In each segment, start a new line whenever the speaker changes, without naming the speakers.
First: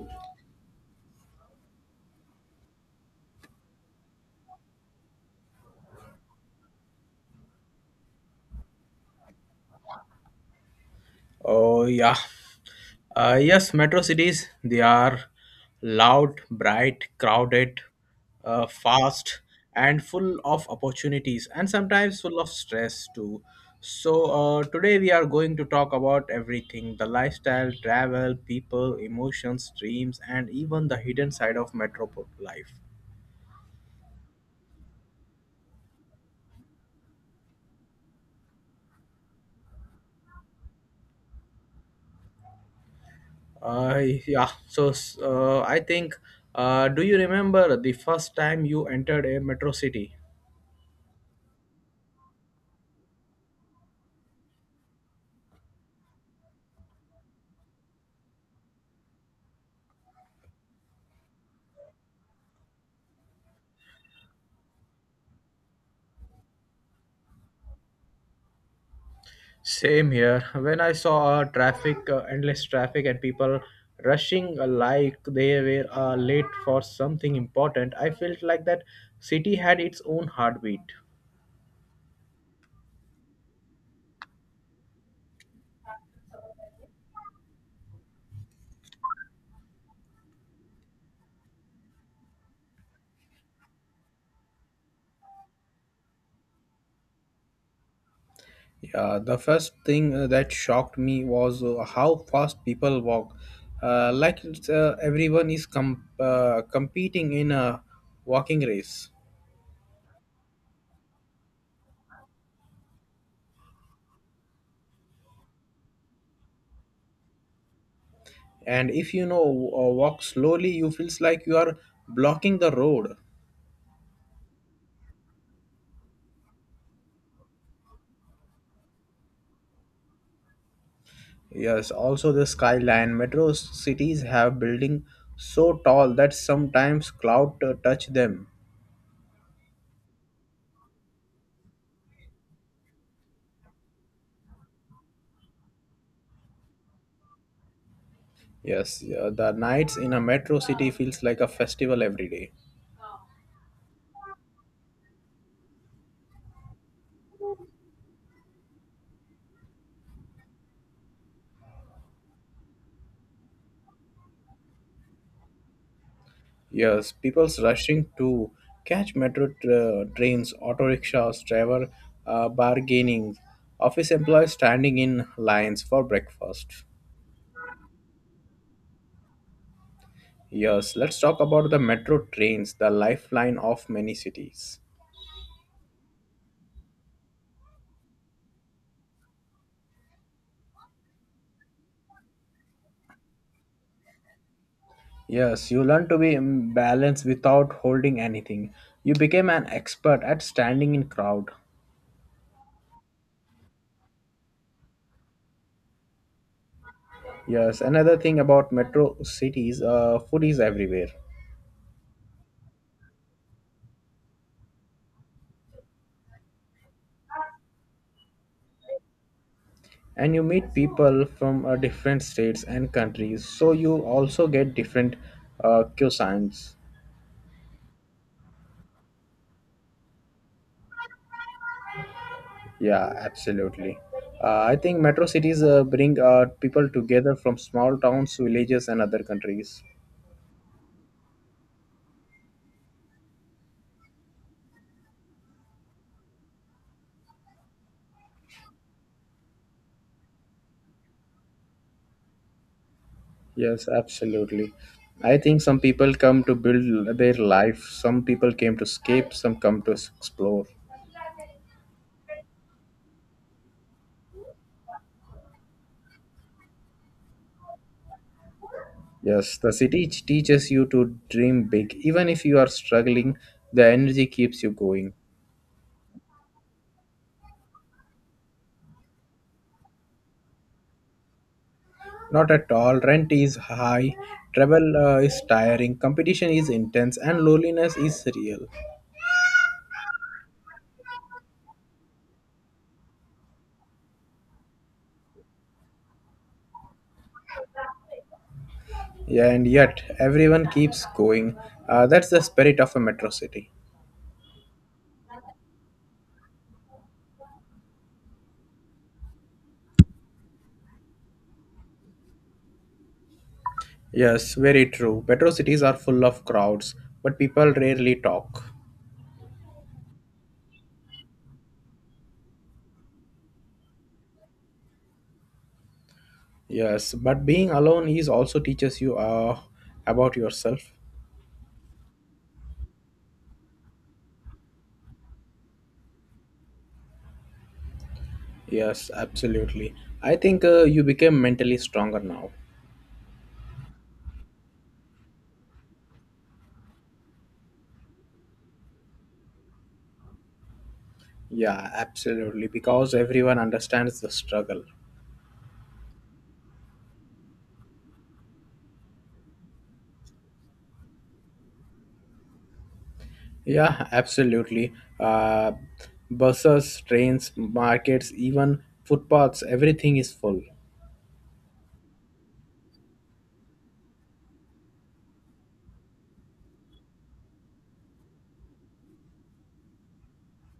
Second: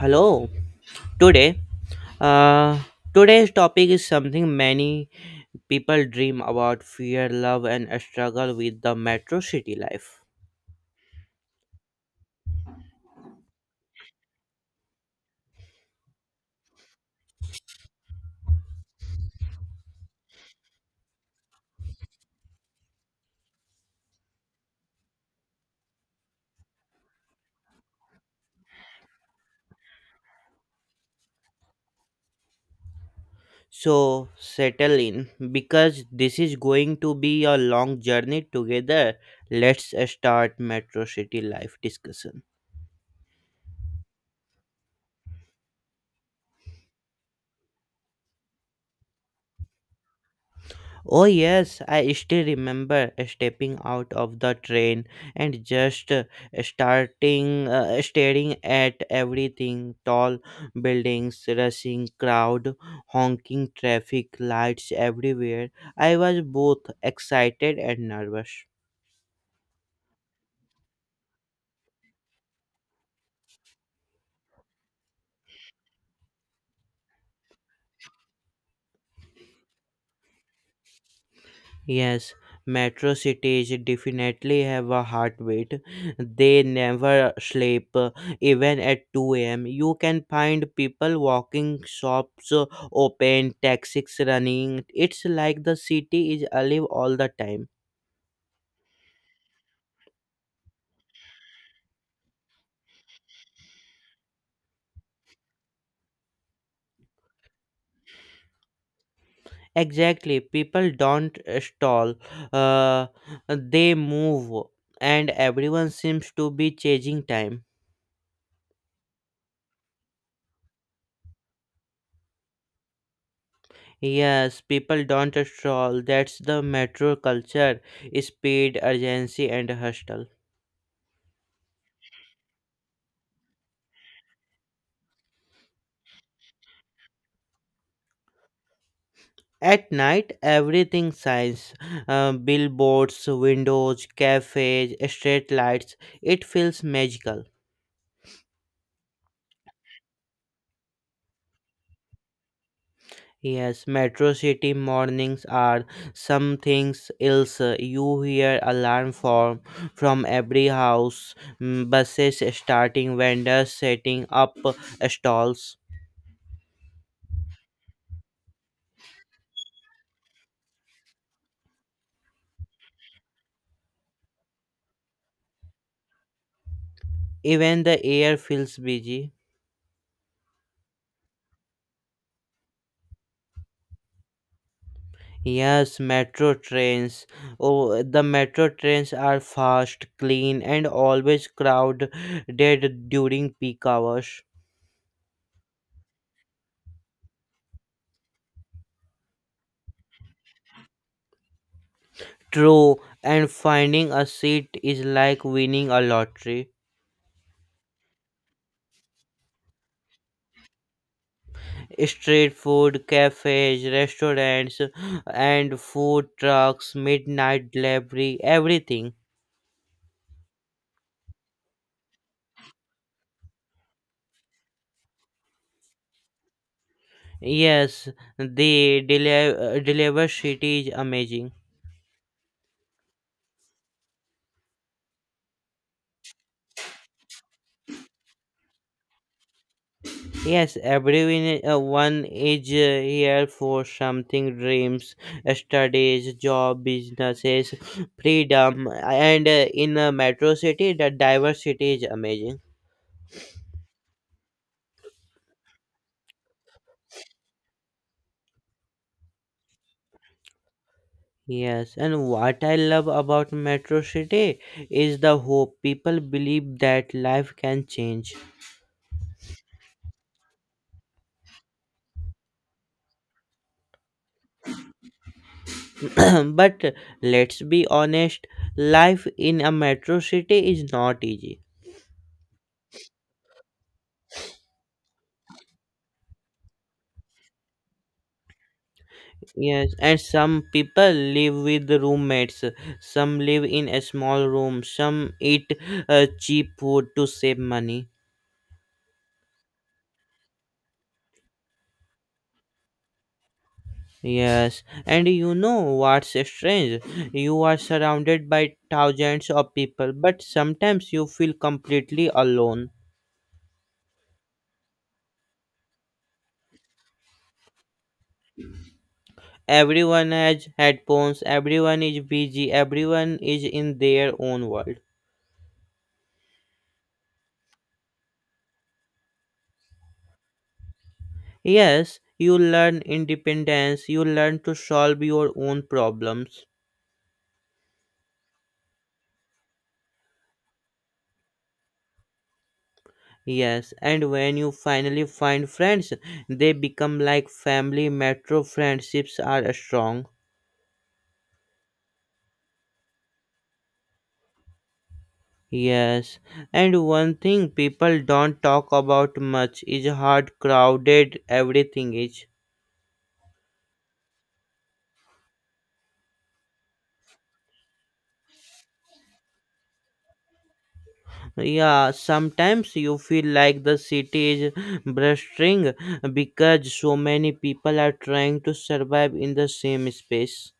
Hello. Today, uh, today's topic is something many people dream about: fear, love, and struggle with the metro city life.
Oh yeah. Yes, metro cities, they are loud, bright, crowded, fast, and full of opportunities, and sometimes full of stress too. So, today we are going to talk about everything the lifestyle, travel, people, emotions, dreams, and even the hidden side of metro life.
So settle in because this is going to be a long journey together. Let's start metro city life discussion.
Uh, yeah, so uh, I think, do you remember the first time you entered a metro city?
Oh, yes, I still remember stepping out of the train and just starting staring at everything tall buildings, rushing crowd, honking traffic lights everywhere. I was both excited and nervous.
Same here. When I saw traffic, endless traffic, and people rushing like they were late for something important, I felt like that city had its own heartbeat.
Yes, metro cities definitely have a heartbeat. They never sleep, even at 2 a.m. You can find people walking, shops open, taxis running. It's like the city is alive all the time.
Yeah, the first thing that shocked me was how fast people walk. Like everyone is competing in a walking race.
Exactly, people don't uh, they move, and everyone seems to be changing time.
And if you know walk slowly, you feels like you are blocking the road.
Yes, people don't stroll. That's the metro culture. Speed, urgency, and hustle.
Yes, also the skyline. Metro cities have buildings so tall that sometimes cloud touch them.
At night, everything shines. Billboards, windows, cafes, street lights. It feels magical.
Yes, yeah, the nights in a metro city feels like a festival every day.
Yes, metro city mornings are something else. You hear alarm form from every house, buses starting, vendors setting up stalls.
Yes, people's rushing to catch metro trains, auto rickshaws, driver bargaining, office employees standing in lines for breakfast.
Even the air feels busy.
Yes, let's talk about the metro trains, the lifeline of many cities.
Yes, metro trains. Oh, the metro trains are fast, clean, and always crowded during peak hours.
Yes, you learn to be in balance without holding anything. You became an expert at standing in crowd.
True, and finding a seat is like winning a lottery.
Yes, another thing about metro cities, food is everywhere.
Street food, cafes, restaurants, and food trucks, midnight delivery, everything.
And you meet people from different states and countries, so you also get different cuisines.
Yes, the deliver city is amazing.
Yeah, absolutely. I think metro cities bring people together from small towns, villages, and other countries.
Yes, everyone one is here for something dreams, studies, job, businesses, freedom, and in a metro city, the diversity is amazing.
Yes, absolutely. I think some people come to build their life, some people came to escape, some come to explore.
Yes, and what I love about metro city is the hope. People believe that life can change.
Yes, the city teaches you to dream big. Even if you are struggling, the energy keeps you going.
But let's be honest, life in a metro city is not easy.
Not at all. Rent is high, travel is tiring, competition is intense, and loneliness is real.
Yes, and some people live with roommates, some live in a small room, some eat cheap food to save money.
Yeah, and yet everyone keeps going. That's the spirit of a metro city.
Yes, and you know what's strange? You are surrounded by thousands of people, but sometimes you feel completely alone.
Yes, very true. Metro cities are full of crowds, but people rarely talk.
Everyone has headphones, everyone is busy, everyone is in their own world.
Yes, but being alone is also teaches you about yourself.
Yes, you learn independence, you learn to solve your own problems.
Yes, absolutely. I think you became mentally stronger now.
Yes, and when you finally find friends, they become like family. Metro friendships are strong.
Yeah, absolutely. Because everyone understands the struggle.
Yes, and one thing people don't talk about much is how crowded everything is.
Yeah, absolutely. Uh, Buses, trains, markets, even footpaths, everything is full.
Yeah, sometimes you feel like the city is blustering because so many people are trying to survive in the same space.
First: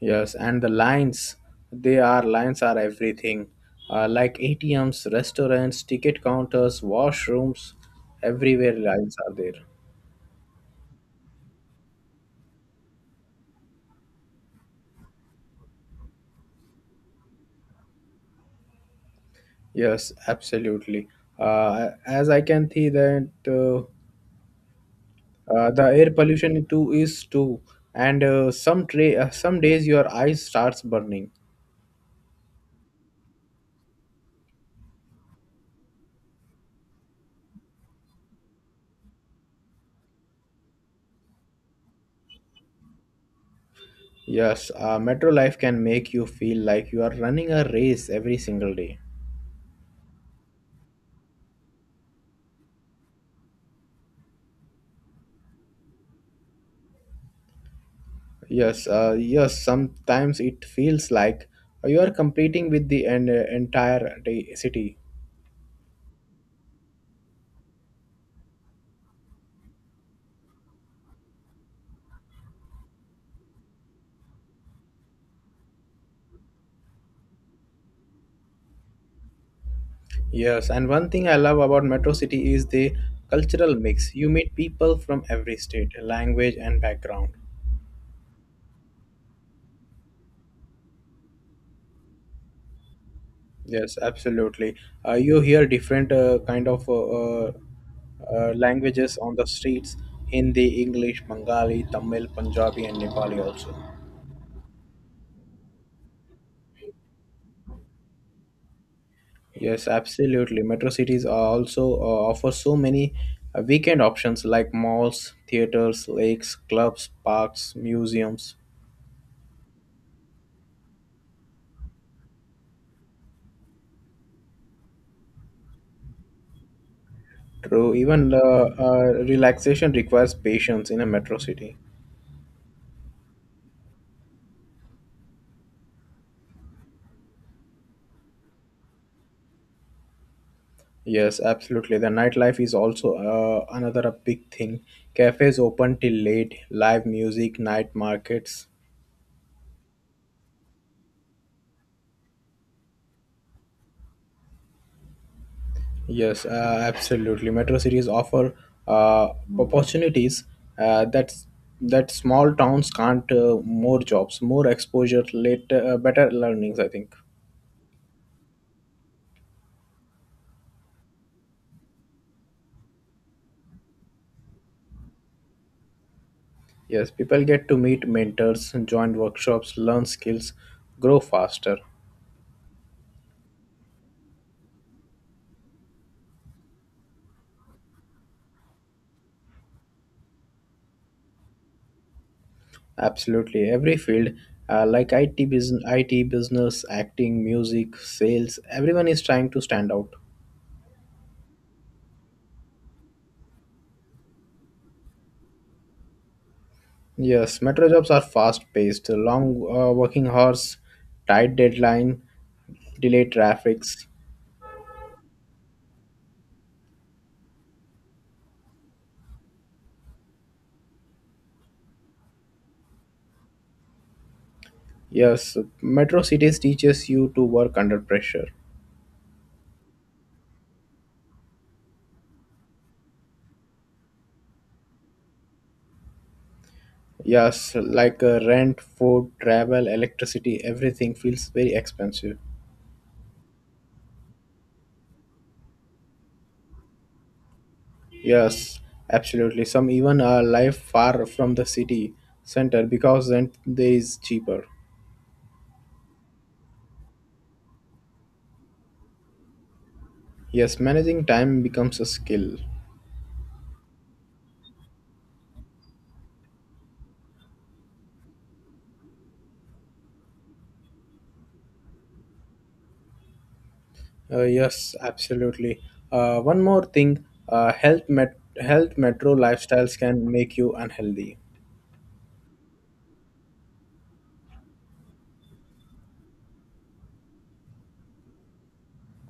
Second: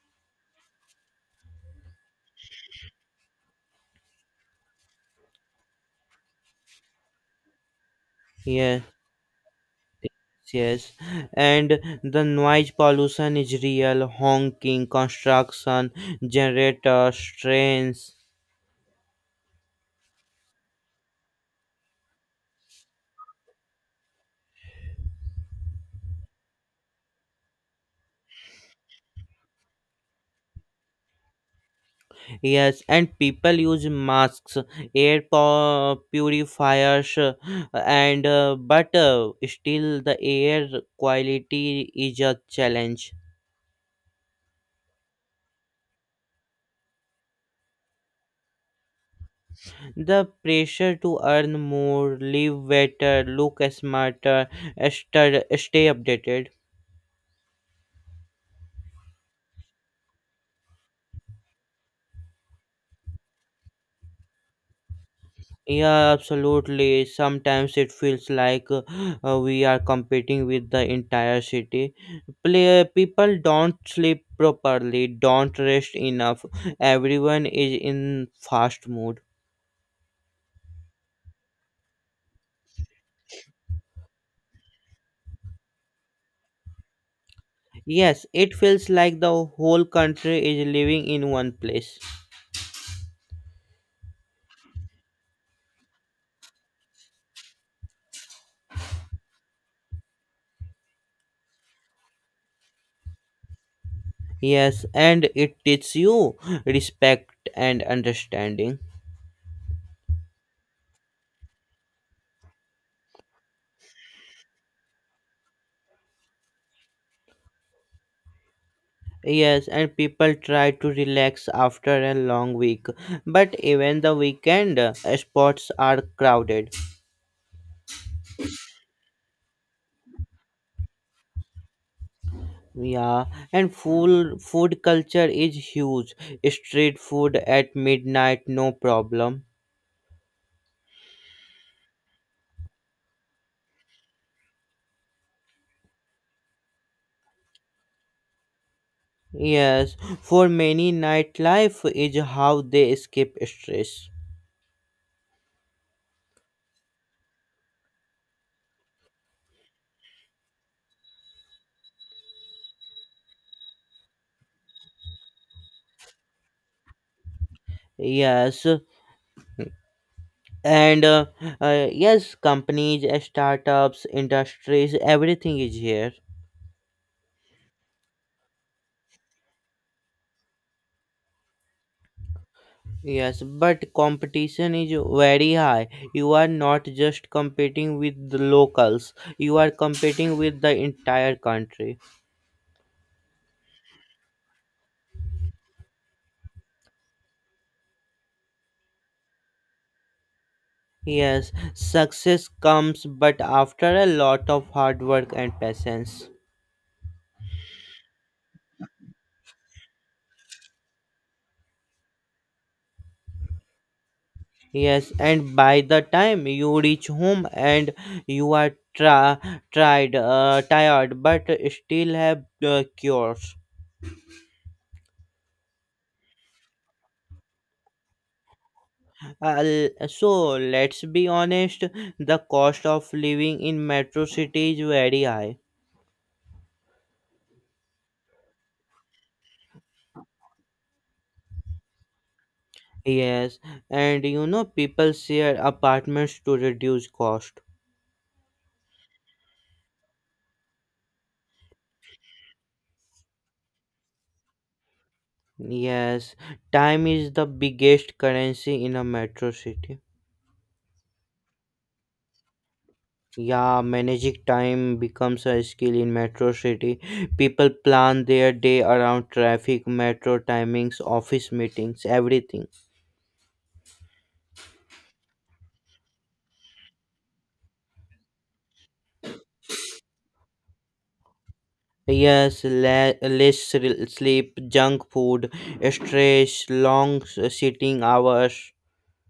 Yes, and the lines, they are lines are everything. Like ATMs, restaurants, ticket counters, washrooms, everywhere
Yes,
lines are there.
yes, and the noise pollution is real, honking, construction, generators, trains.
Yes, absolutely. As I can see that the air pollution too is too, and some some days your eyes starts burning.
Yes, and people use masks, purifiers, and but still the air quality is a challenge.
Yes, metro life can make you feel like you are running a race every single day.
The pressure to earn more, live better, look smarter, stay updated.
Yes. Sometimes it feels like you are competing with the entire city.
Yeah, absolutely. Sometimes it feels like we are competing with the entire city. Play, people don't sleep properly, don't rest enough. Everyone is in fast mood.
Yes, and one thing I love about metro city is the cultural mix. You meet people from every state, language, and background.
Yes, it feels like the whole country is living in one place.
Yes, absolutely. You hear different kind of uh, languages on the streets: Hindi, English, Bengali, Tamil, Punjabi, and Nepali also.
Yes, and it teaches you respect and understanding.
Yes, absolutely. Metro cities are also offer so many weekend options like malls, theaters, lakes, clubs, parks, museums.
Yes, and people try to relax after a long week, but even the weekend spots are crowded.
True, even relaxation requires patience in a metro city.
Yeah, and full food culture is huge. Street food at midnight, no problem.
Yes, absolutely. The nightlife is also another a big thing. Cafes open till late, live music, night markets.
Yes, for many, nightlife is how they escape stress.
Yes, absolutely. Metro cities offer uh, opportunities uh, that's that small towns can't. More jobs, more exposure, later better learnings. I think.
Yes, and yes, companies, startups, industries, everything is here.
Yes, people get to meet mentors, join workshops, learn skills, grow faster.
Yes, but competition is very high. You are not just competing with the locals, you are competing with the entire country.
Absolutely, every field like IT business, acting, music, sales, everyone is trying to stand out.
Yes, success comes but after a lot of hard work and patience.
Yes, metro jobs are fast-paced, long working hours, tight deadline, delayed traffics.
Yes, and by the time you reach home and you are tra- tired, but still have cures.
Yes, metro cities teaches you to work under pressure.
Uh, so let's be honest, the cost of living in metro city is very high.
Yes, like rent, food, travel, electricity, everything feels very expensive.
Yes, and you know people share apartments to reduce cost.
Yes, absolutely. Some even live far from the city center because rent there is cheaper.
Yes, time is the biggest currency in a metro city.
Yes, managing time becomes a skill.
Yeah, managing time becomes a skill in metro city. People plan their day around traffic, metro timings, office meetings, everything.
Yes, absolutely. One more thing, health metro lifestyles can make you unhealthy.
Yes, less sleep, junk food, stress, long sitting hours.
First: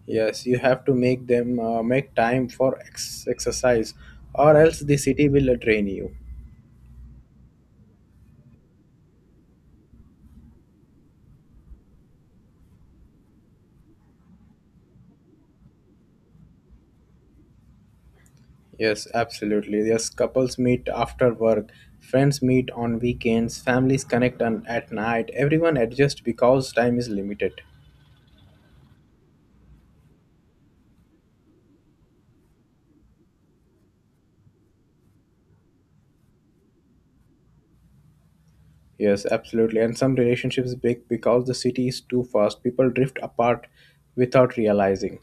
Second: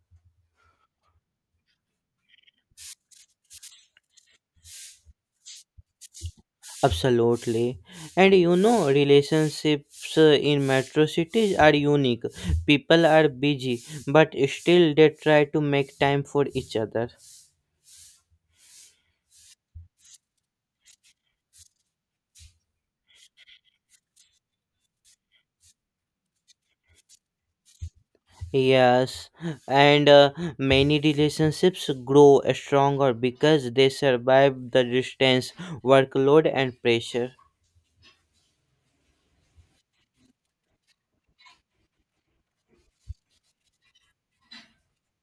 Yes, you have to make time for exercise, or else the city will drain you.
Absolutely. And you know, relationships in metro cities are unique. People are busy, but still they try to make time for each other.
Yes, absolutely. Yes, couples meet after work, friends meet on weekends, families connect on, at night. Everyone adjusts because time is limited.
Yes, and many relationships grow stronger because they survive the distance, workload, and pressure.
Yes, absolutely. And some relationships break because the city is too fast. People drift apart without realizing.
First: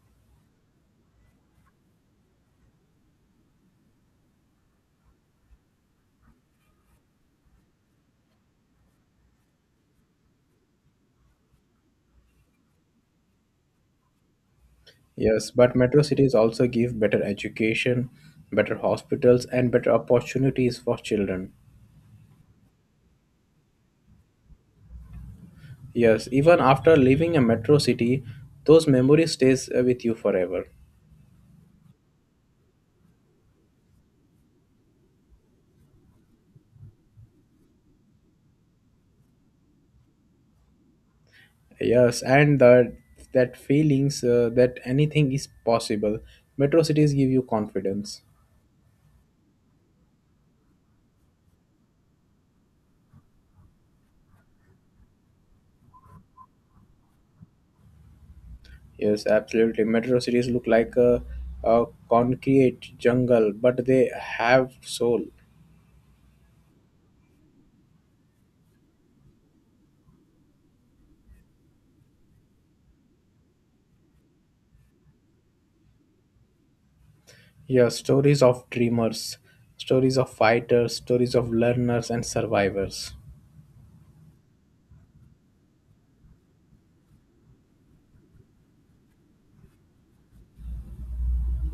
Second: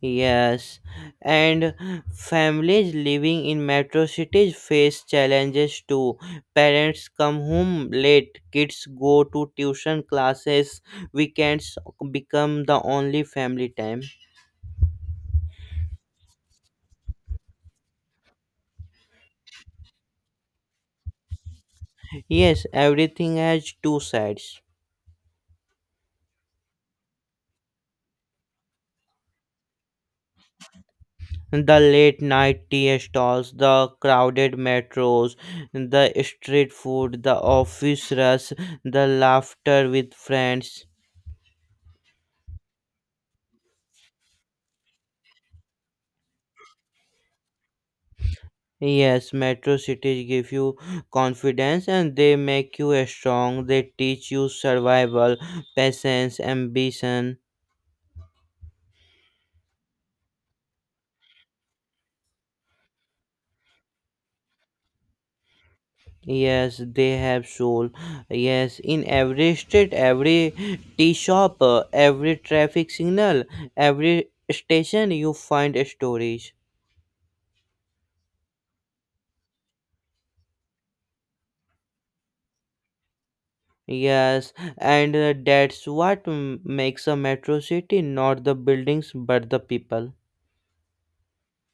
Yes, and families living in metro cities face challenges too. Parents come home late, kids go to tuition classes, weekends become the only family time.
Yes, but metro cities also give better education, better hospitals, and better opportunities for children.
Yes, everything has two sides.
Yes, even after leaving a metro city, those memories stays with you forever.
The late night tea stalls, the crowded metros, the street food, the office rush, the laughter with friends.
Yes, and that feelings that anything is possible. Metro cities give you confidence.
Yes, metro cities give you confidence and they make you strong. They teach you survival, patience, ambition.
Yes, absolutely. Metro cities look like a concrete jungle, but they have soul.
Yes, they have soul. Yes, in every street, every tea shop, every traffic signal, every station, you find stories.
Yeah, stories of dreamers, stories of fighters, stories of learners and survivors.
Yes, and that's what makes a metro city, not the buildings but the people.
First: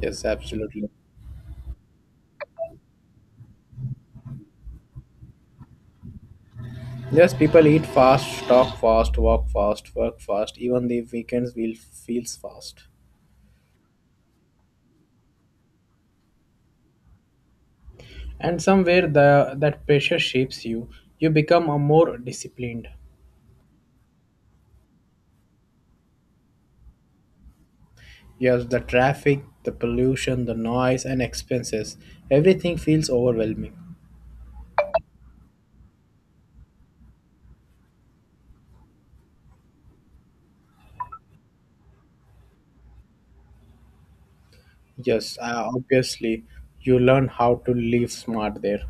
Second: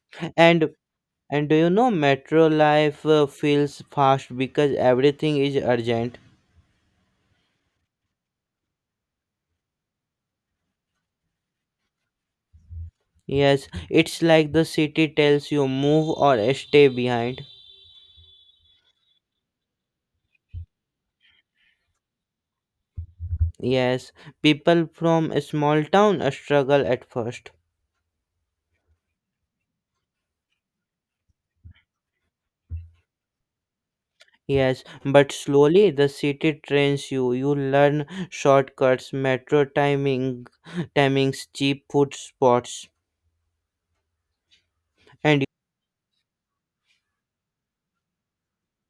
Yes,
And
absolutely.
And do you know, metro life feels fast because everything is urgent.
Yes, people eat fast, talk fast, walk fast, work fast. Even the weekends will feels fast.
Yes, it's like the city tells you move or stay behind.
And somewhere that pressure shapes you. You become a more disciplined.
Yes, people from a small town struggle at first.
Yes, the traffic, the pollution, the noise, and expenses. Everything feels overwhelming.
Yes, but slowly the city trains you. You learn shortcuts, timings, cheap food spots,
Yes,
and
uh, obviously, you learn how to live smart there.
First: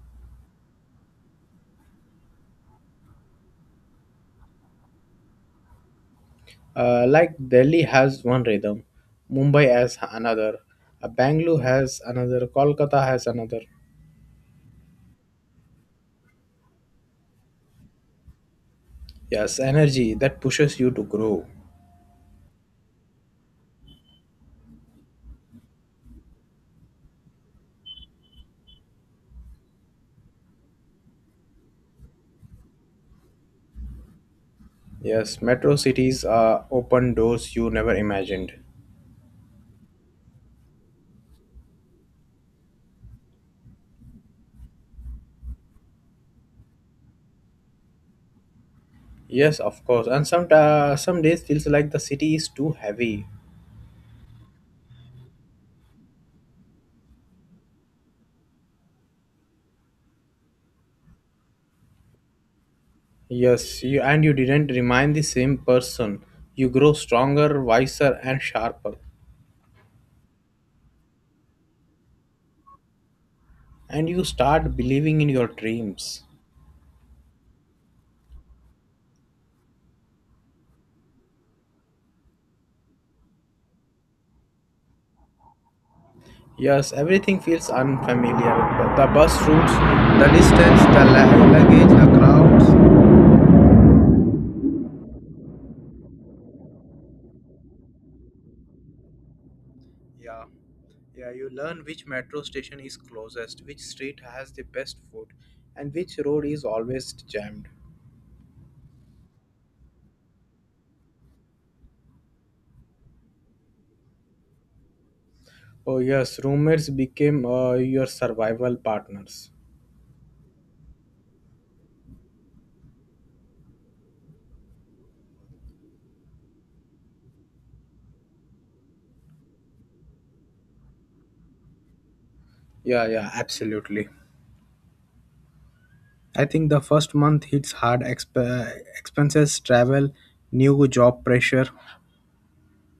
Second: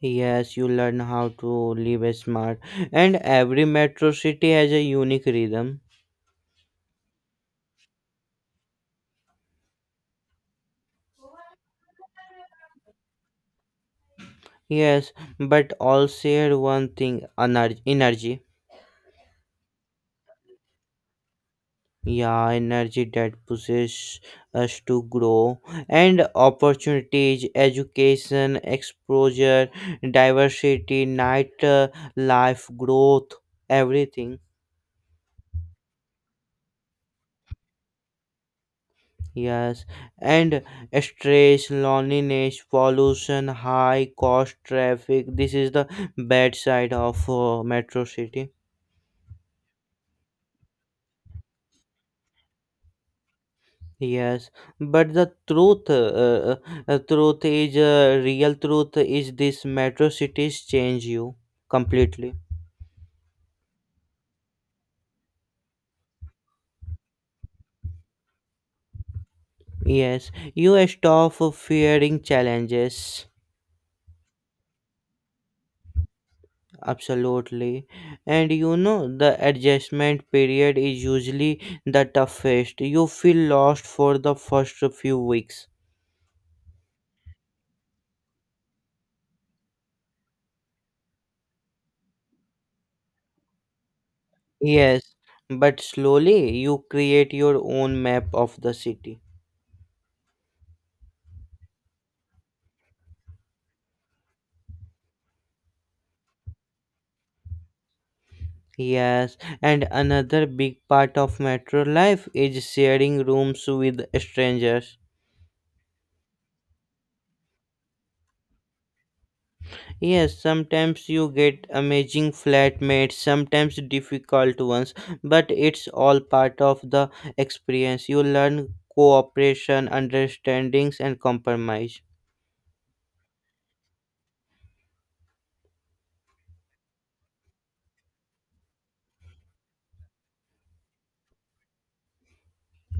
yes, you learn how to live smart. And every metro city has a unique rhythm.
Like Delhi has one rhythm, Mumbai has another, Bangalore has another, Kolkata has another.
Yes, but all share one thing, energy.
Yes, energy that pushes you to grow.
Yeah, energy that pushes us to grow, and opportunities, education, exposure, diversity, night life, growth, everything.
Yes, metro cities are open doors you never imagined.
Yes, and stress, loneliness, pollution, high cost, traffic. This is the bad side of metro city.
Yes, of course. And some some days feels like the city is too heavy.
Yes, but the truth, real truth is this: metro cities change you completely.
Yes, you and you didn't remind the same person. You grow stronger, wiser, and sharper,
Yes, you stop fearing challenges,
and you start believing in your dreams.
absolutely. And you know, the adjustment period is usually the toughest. You feel lost for the first few weeks.
Yes, everything feels unfamiliar. The bus routes, the distance, the luggage, the crowds.
Yes, but slowly you create your own map of the city.
Yeah, yeah. You learn which metro station is closest, which street has the best food, and which road is always jammed.
Yes, and another big part of metro life is sharing rooms with strangers.
Oh yes, roommates became your survival partners.
Yes, sometimes you get amazing flatmates, sometimes difficult ones, but it's all part of the experience. You learn cooperation, understandings, and compromise.
Yeah, yeah, absolutely. I think the first month hits hard. Expenses, travel, new job pressure.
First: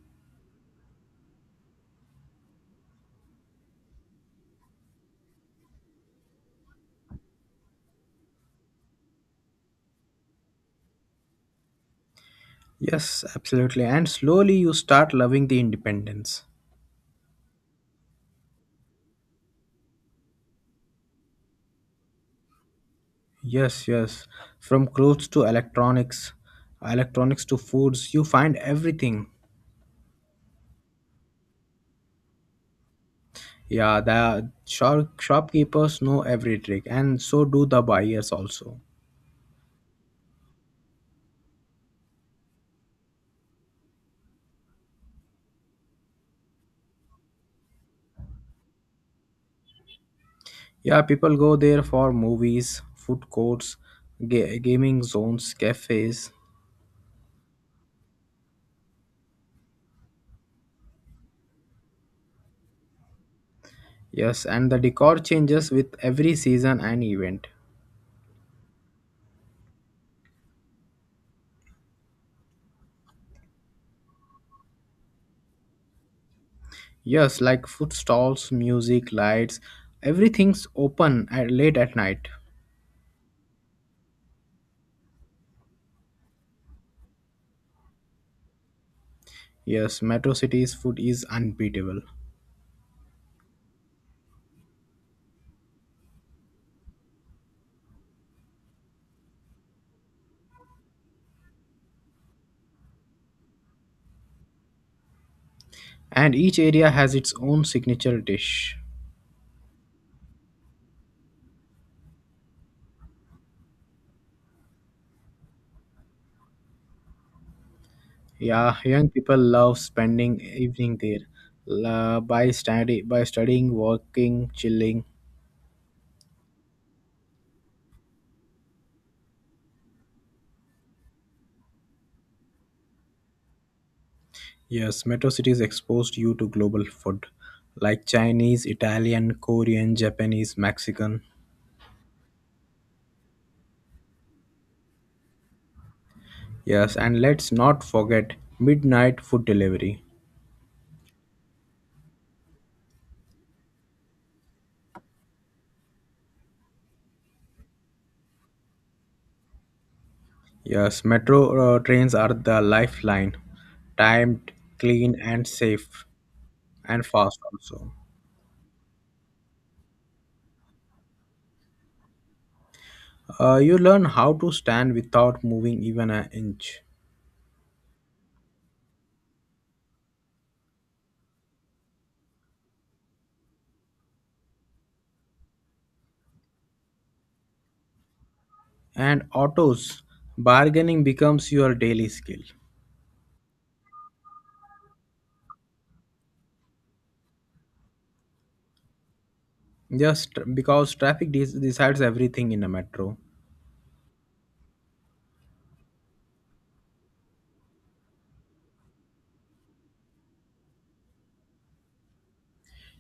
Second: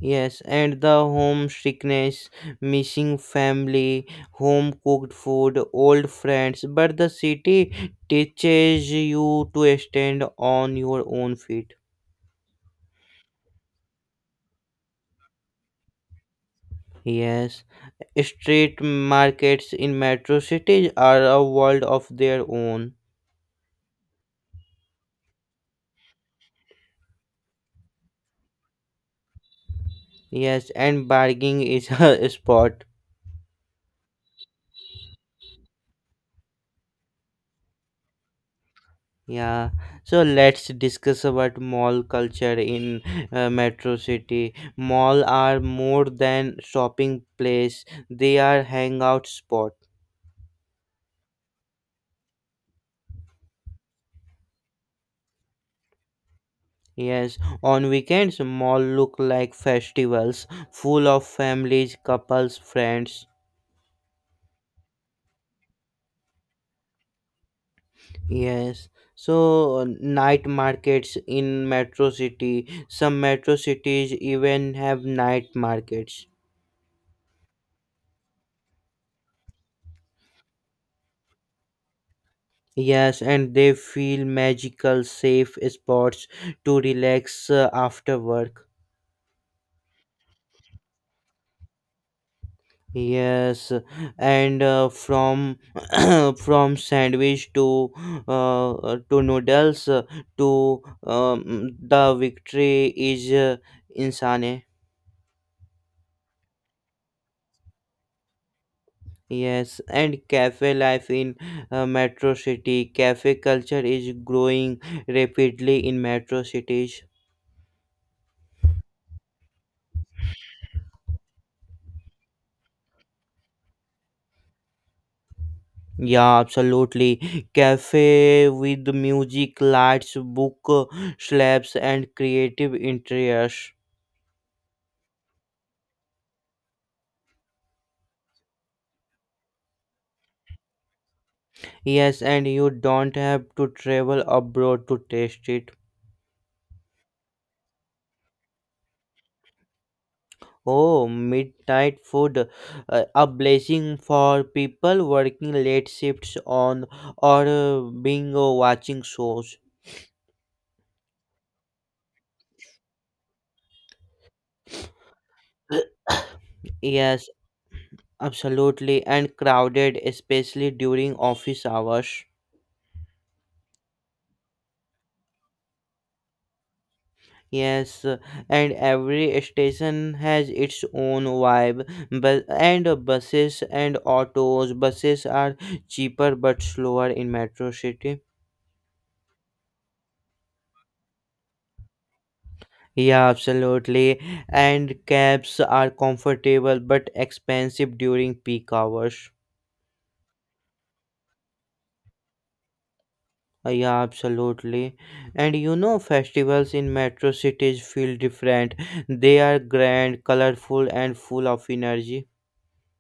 Yes, and the home sickness, missing family, home cooked food, old friends. But the city teaches you to stand on your own feet.
Yes, absolutely. And slowly you start loving the independence.
Yes, street markets in metro cities are a world of their own.
Yes, yes. From clothes to electronics, electronics to foods, you find everything.
Yes, and bargaining is a sport.
Yeah, the shopkeepers know every trick, and so do the buyers also.
Yeah, so let's discuss about mall culture in metro city. Mall are more than shopping place; they are hangout spot.
Yeah, people go there for movies, food courts, gaming zones, cafes.
Yes, on weekends, mall look like festivals, full of families, couples, friends.
Yes, and the decor changes with every season and event.
Yes, so uh, Night markets in metro city. Some metro cities even have night markets.
Yes, like food stalls, music, lights, everything's open at late at night.
Yes, and they feel magical, safe spots to relax after work.
Yes, Metro City's food is unbeatable.
Yes, and from from sandwich to noodles to the victory is insane.
And each area has its own signature dish.
Yes, and cafe life in metro city. Cafe culture is growing rapidly in metro cities.
Yeah, young people love spending evening there. By studying, working, chilling.
Yeah, absolutely. Cafe with music, lights, book slabs, and creative interiors.
Yes, metro cities exposed you to global food like Chinese, Italian, Korean, Japanese, Mexican.
Yes, and you don't have to travel abroad to taste it.
Yes, and let's not forget midnight food delivery.
Oh, midnight food, a blessing for people working late shifts on or being watching shows.
Yes, metro trains are the lifeline, timed, clean, and safe, and
Yes,
fast also.
absolutely, and crowded, especially during office hours.
You learn how to stand without moving even an inch.
Yes, and every station has its own vibe. But and Buses and autos. Buses are cheaper but slower in metro city.
And autos, bargaining becomes your daily skill.
Yeah, absolutely. And cabs are comfortable but expensive during peak hours.
Just because traffic decides everything in a metro.
Yeah, absolutely. And you know, festivals in metro cities feel different. They are grand, colorful, and full of energy.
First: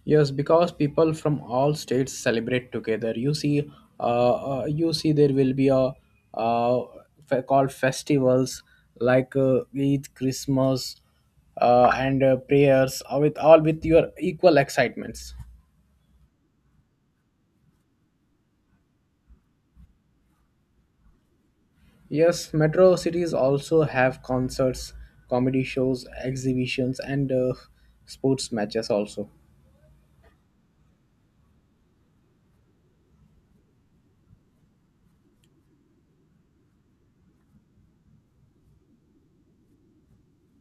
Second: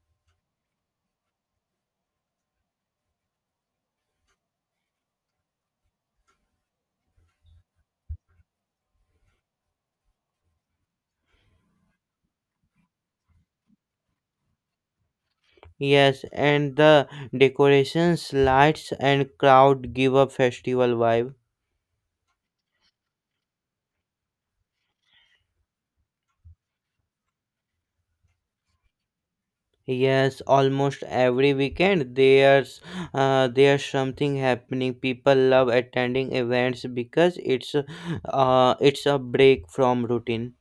Yes, because people from all states celebrate together. Uh, you see, there will be a uh, called festivals like Eid, Christmas, and prayers, with all with your equal excitements.
Yes, and the decorations, lights, and crowd give a festival vibe.
Yes, metro cities also have concerts, comedy shows, exhibitions, and sports matches also.
Yes, almost every weekend there's something happening. People love attending events because it's a break from routine.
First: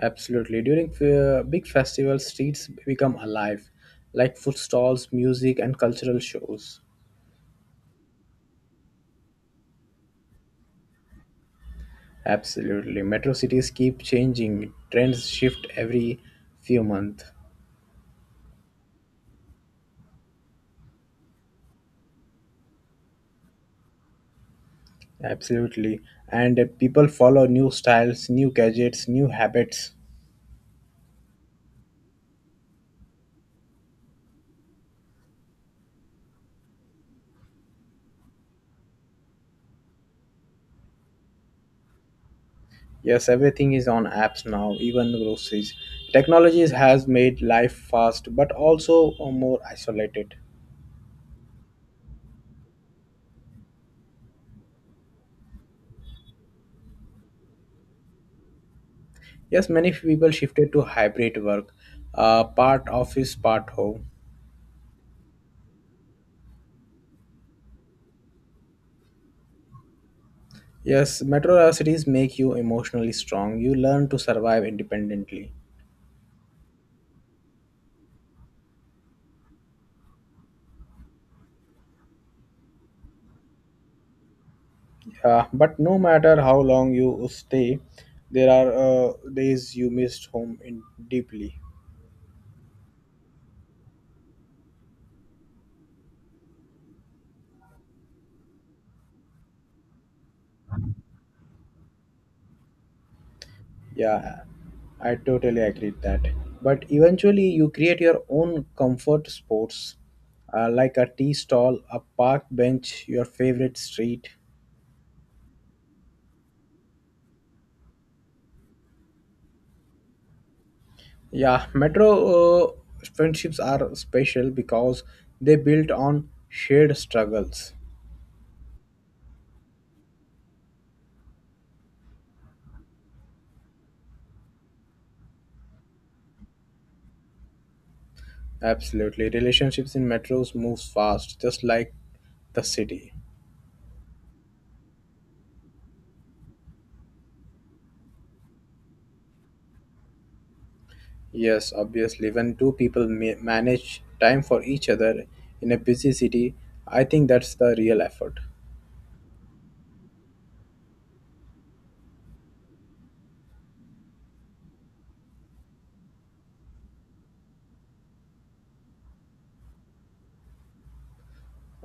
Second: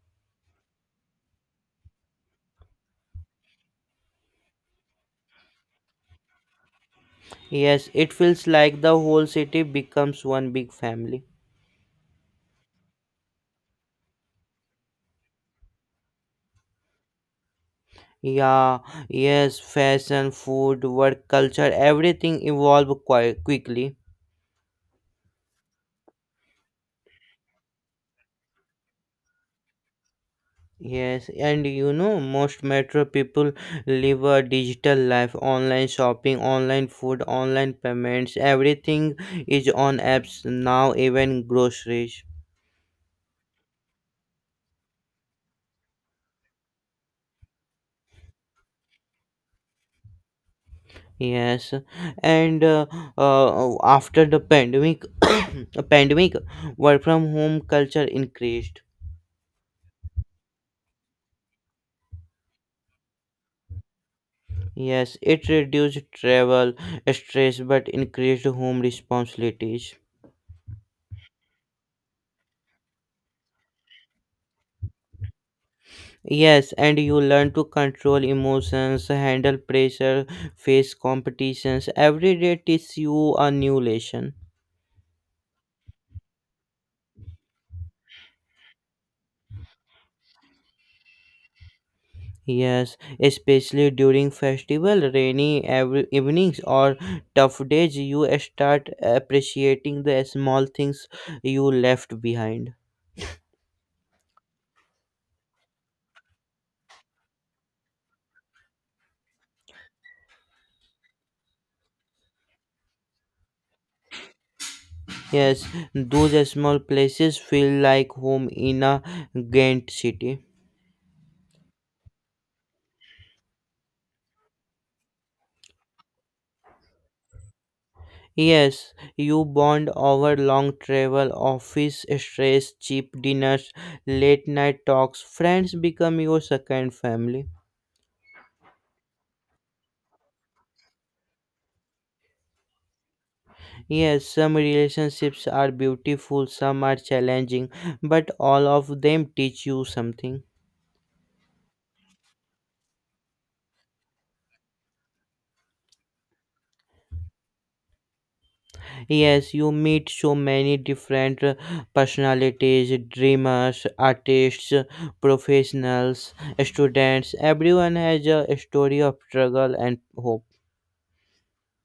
Absolutely. During big festivals, streets become alive, like food stalls, music, and cultural shows.
Yes, it feels like the whole city becomes one big family.
Absolutely. Metro cities keep changing. Trends shift every few months.
Yeah, yes, fashion, food, work, culture, everything evolve quite quickly.
Absolutely. And people follow new styles, new gadgets, new habits.
Yes, and you know, most metro people live a digital life: online shopping, online food, online payments, everything is on apps now, even groceries.
Yes, everything is on apps now, even groceries. Technologies has made life fast but also more isolated.
Yes, and after the pandemic, pandemic, work from home culture increased.
Yes, many people shifted to hybrid work, part office, part home.
Yes, it reduced travel stress but increased home responsibilities.
Yes, metro cities make you emotionally strong. You learn to survive independently.
Yes, and you learn to control emotions, handle pressure, face competitions. Every day teaches you a new lesson.
Yeah, but no matter how long you stay, there are days you missed home in deeply.
Yes, especially during festival, rainy every evenings or tough days, you start appreciating the small things you left behind.
Yeah, I totally agree with that. But eventually, you create your own comfort spots, like a tea stall, a park bench, your favorite street.
Yes, those small places feel like home in a Ghent city.
Yeah, metro uh, friendships are special because they built on shared struggles.
Yes, you bond over long travel, office stress, cheap dinners, late night talks. Friends become your second family.
Absolutely. Relationships in metros moves fast, just like the city.
Yes, some relationships are beautiful, some are challenging, but all of them teach you something.
Yes, obviously. When two people manage time for each other in a busy city, I think that's the real effort.
Yes, you meet so many different personalities, dreamers, artists, professionals, students. Everyone has a story of struggle and hope.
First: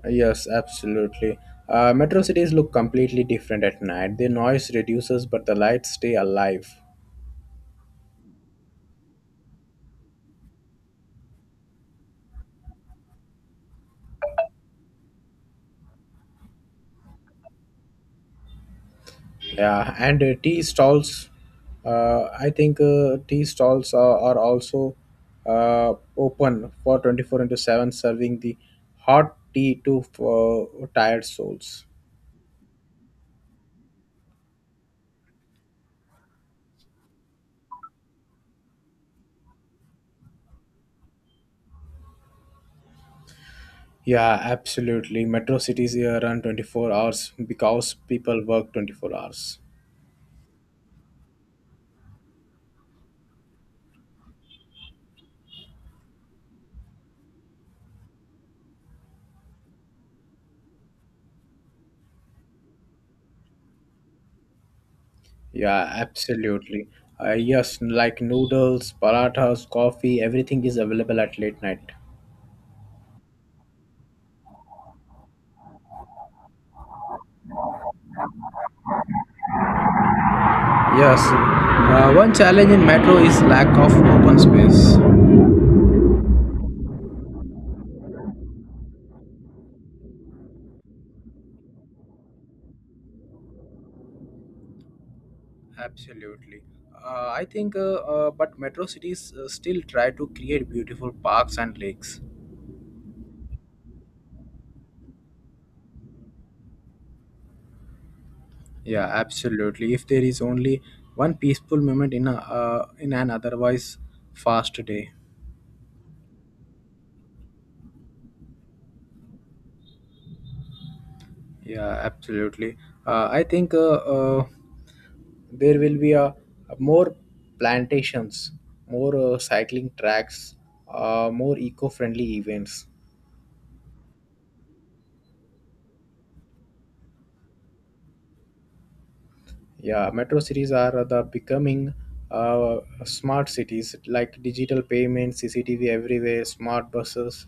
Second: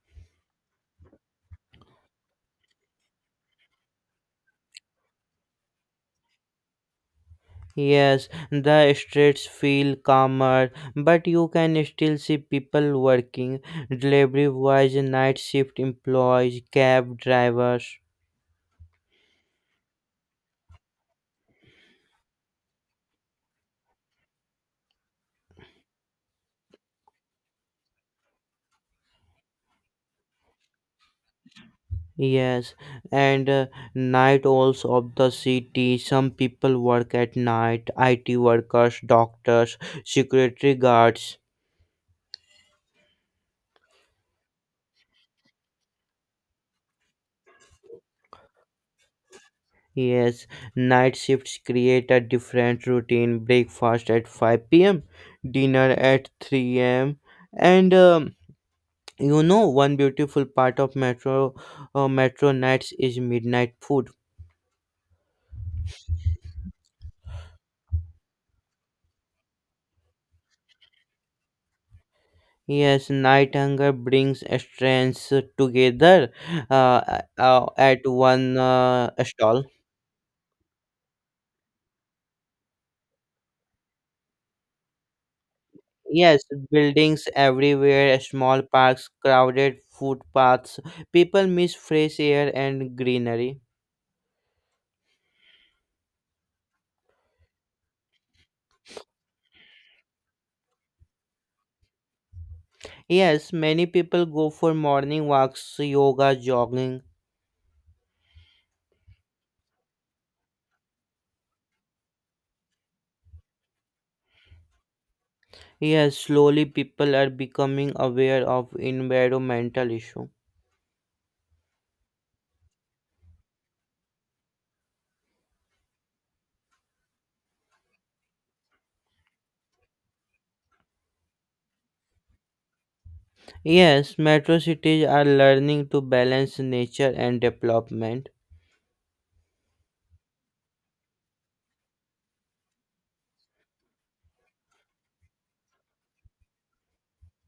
Yes, absolutely. Metro cities look completely different at night. The noise reduces, but the lights stay alive.
Yes, the streets feel calmer, but you can still see people working, delivery boys, night shift employees, cab drivers.
Yeah, and tea stalls. I think Tea stalls are also open for 24 into 7, serving the hot tea to tired souls.
Yes, and night owls of the city. Some people work at night, IT workers, doctors, security guards.
Yeah, absolutely. Metro cities here run 24 hours because people work 24 hours.
Yes, night shifts create a different routine. Breakfast at 5 p.m., dinner at 3 a.m., and you know, one beautiful part of metro nights is midnight food.
Yeah, absolutely. Yes, like noodles, parathas, coffee, everything is available at late night.
Yes, night hunger brings strengths together at one stall.
Yes, one challenge in metro is lack of open space.
Yes, buildings everywhere, small parks, crowded footpaths. People miss fresh air and greenery.
Absolutely. But metro cities still try to create beautiful parks and lakes.
Yes, many people go for morning walks, yoga, jogging.
Yeah, absolutely. If there is only one peaceful moment in a in an otherwise fast day.
Yes, slowly people are becoming aware of environmental issue.
Yeah, absolutely. I think uh, there will be more plantations, more cycling tracks, more eco-friendly events.
Yes, metro cities are learning to balance nature and development.
Yeah, metro cities are the becoming uh, smart cities like digital payments, CCTV everywhere, smart buses.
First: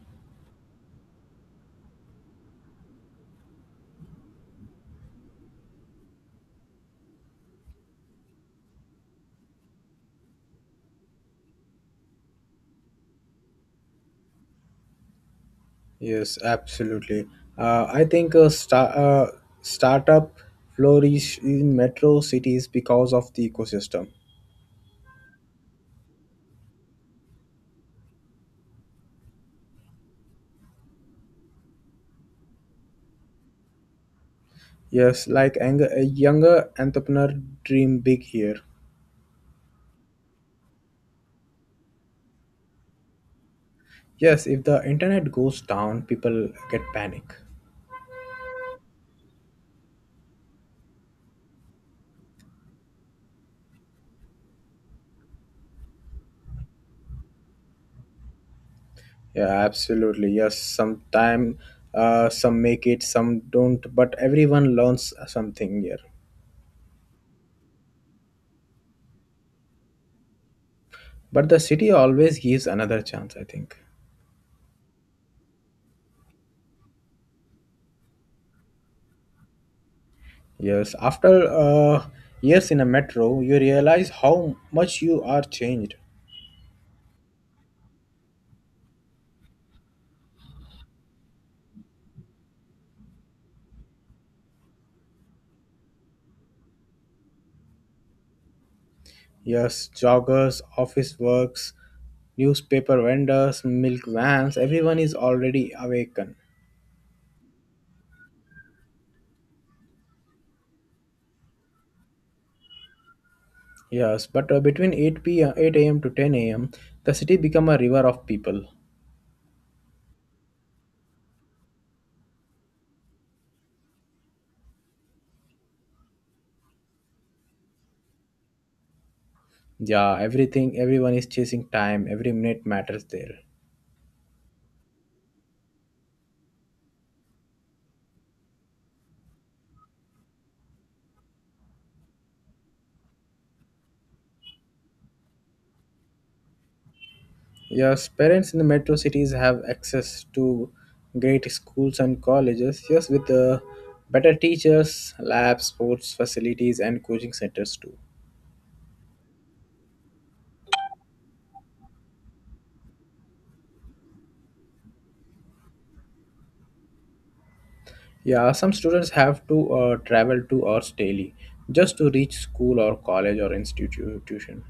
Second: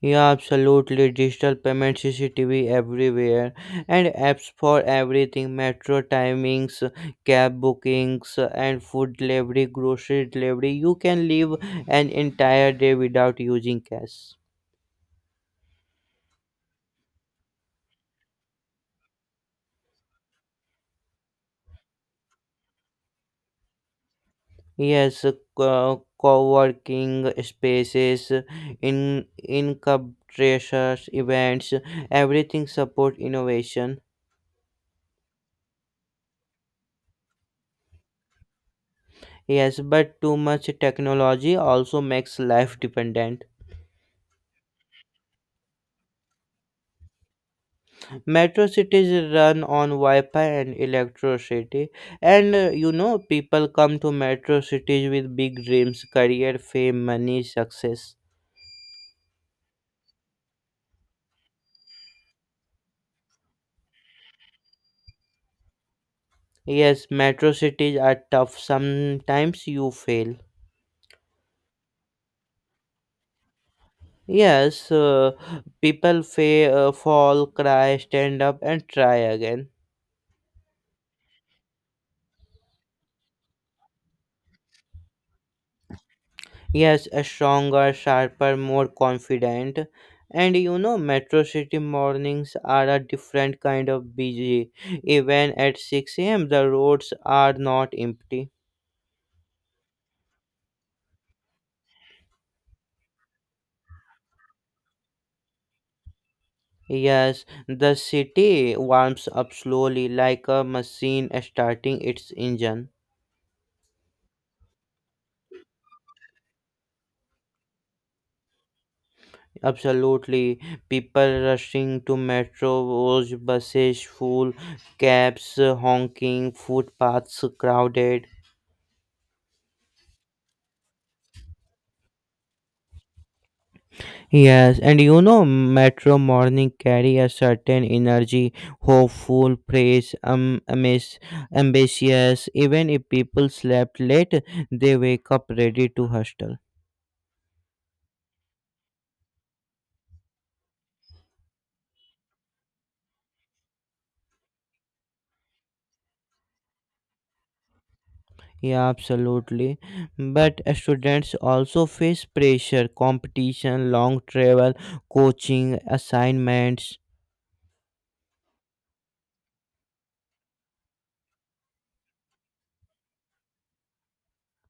Yeah, absolutely. Digital payment, CCTV everywhere, and apps for everything: metro timings, cab bookings, and food delivery, grocery delivery. You can live an entire day without using cash.
Yes, absolutely. Uh, I think uh, sta- uh, Startup flourish in metro cities because of the ecosystem.
Yes, co working spaces, in incubators, events, everything support innovation.
Yes, like a younger entrepreneur dream big here.
Yes, but too much technology also makes life dependent.
Yes, if the internet goes down, people get panic.
Metro cities run on Wi-Fi and electricity, and you know people come to metro cities with big dreams, career, fame, money, success.
Yeah, absolutely. Yes, sometime some make it, some don't, but everyone learns something here.
Yes, metro cities are tough. Sometimes you fail.
But the city always gives another chance, I think.
Yes, people fall, cry, stand up, and try again.
Yes, after years in a metro, you realize how much you are changed.
Yes, a stronger, sharper, more confident. And you know, Metro City mornings are a different kind of busy. Even at 6 a.m., the roads are not empty.
Yes, joggers, office works, newspaper vendors, milk vans, everyone is already awakened.
Yes, the city warms up slowly like a machine starting its engine.
Yes, but between 8 p.m. 8 a.m. to 10 a.m., the city become a river of people.
Absolutely. People rushing to metros, buses full, cabs honking, footpaths crowded.
Yeah, everything, everyone is chasing time. Every minute matters there.
Yes, and you know, Metro Morning carry a certain energy, hopeful, praise, amis, ambitious. Even if people slept late, they wake up ready to hustle.
Yes, parents in the metro cities have access to great schools and colleges. Yes, with better teachers, labs, sports facilities, and coaching centers too.
Yeah, absolutely. But students also face pressure, competition, long travel, coaching, assignments.
Yeah, some students have to travel 2 hours daily just to reach school or college or institution.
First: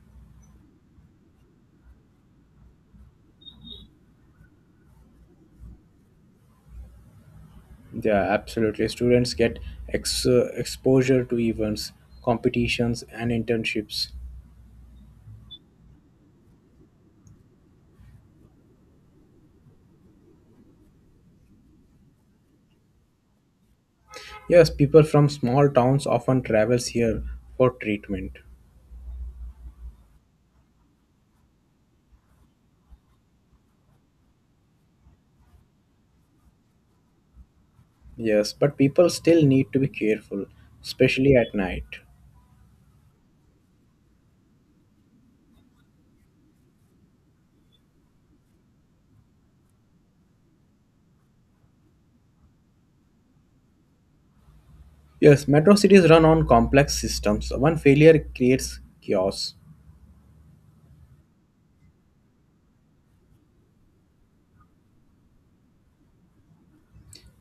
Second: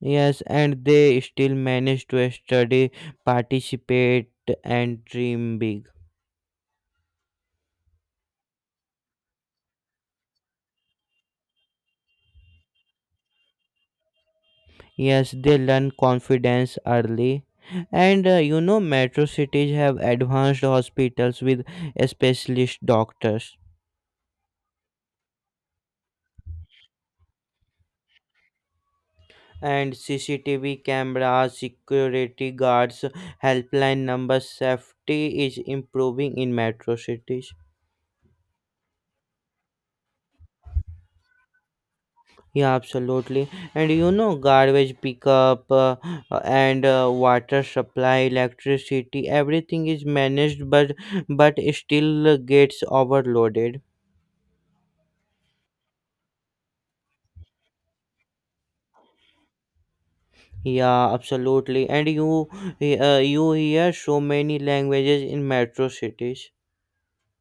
Yes, and they still manage to study, participate, and dream big.
Yeah, absolutely. Students get exposure to events, competitions, and internships.
Yes, they learn confidence early. And you know, metro cities have advanced hospitals with specialist doctors.
Yes, people from small towns often travels here for treatment.
And CCTV cameras, security guards, helpline numbers, safety is improving in metro cities.
Yes, but people still need to be careful, especially at night.
Yeah, absolutely. And you, know, garbage pickup and water supply, electricity, everything is managed, but still gets overloaded.
Yes, metro cities run on complex systems. One failure creates chaos.
Yeah, absolutely. And you, you hear so many languages in metro cities.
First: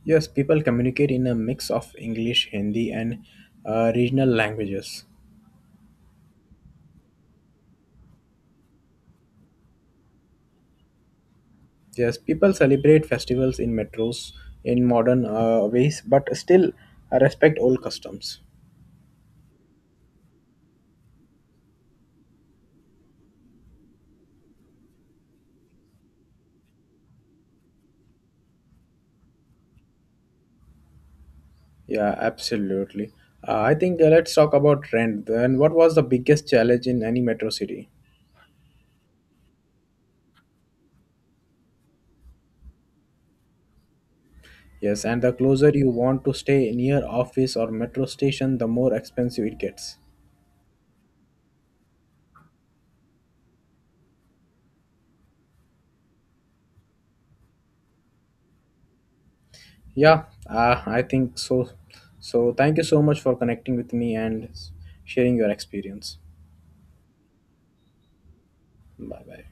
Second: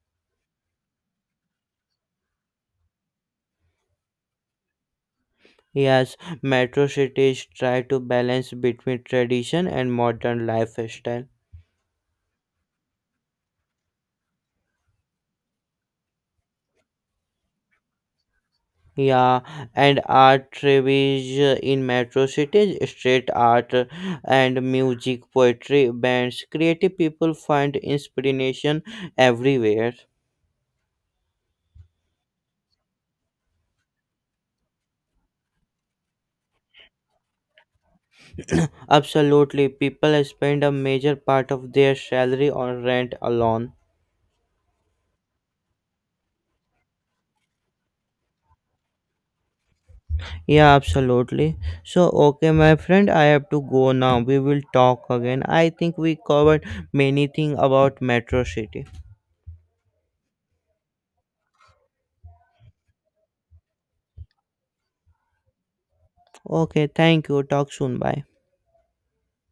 Yes, people communicate in a mix of English, Hindi, and regional languages.
Yes, metro cities try to balance between tradition and modern lifestyle.
Yes, people celebrate festivals in metros in modern ways, but still respect old customs.
Yeah, and art tribes in metro cities, street art and music, poetry, bands, creative people find inspiration everywhere.
Yeah, absolutely. I think Let's talk about rent. Then, what was the biggest challenge in any metro city?
Absolutely, people spend a major part of their salary on rent alone.
Yes, and the closer you want to stay near office or metro station, the more expensive it gets.
Yeah, absolutely. So, okay, my friend, I have to go now. We will talk again. I think we covered many things about Metro City.
Yeah, I think so. So, thank you so much for connecting with me and sharing your experience.
Okay, thank you. Talk soon. Bye.
Bye bye.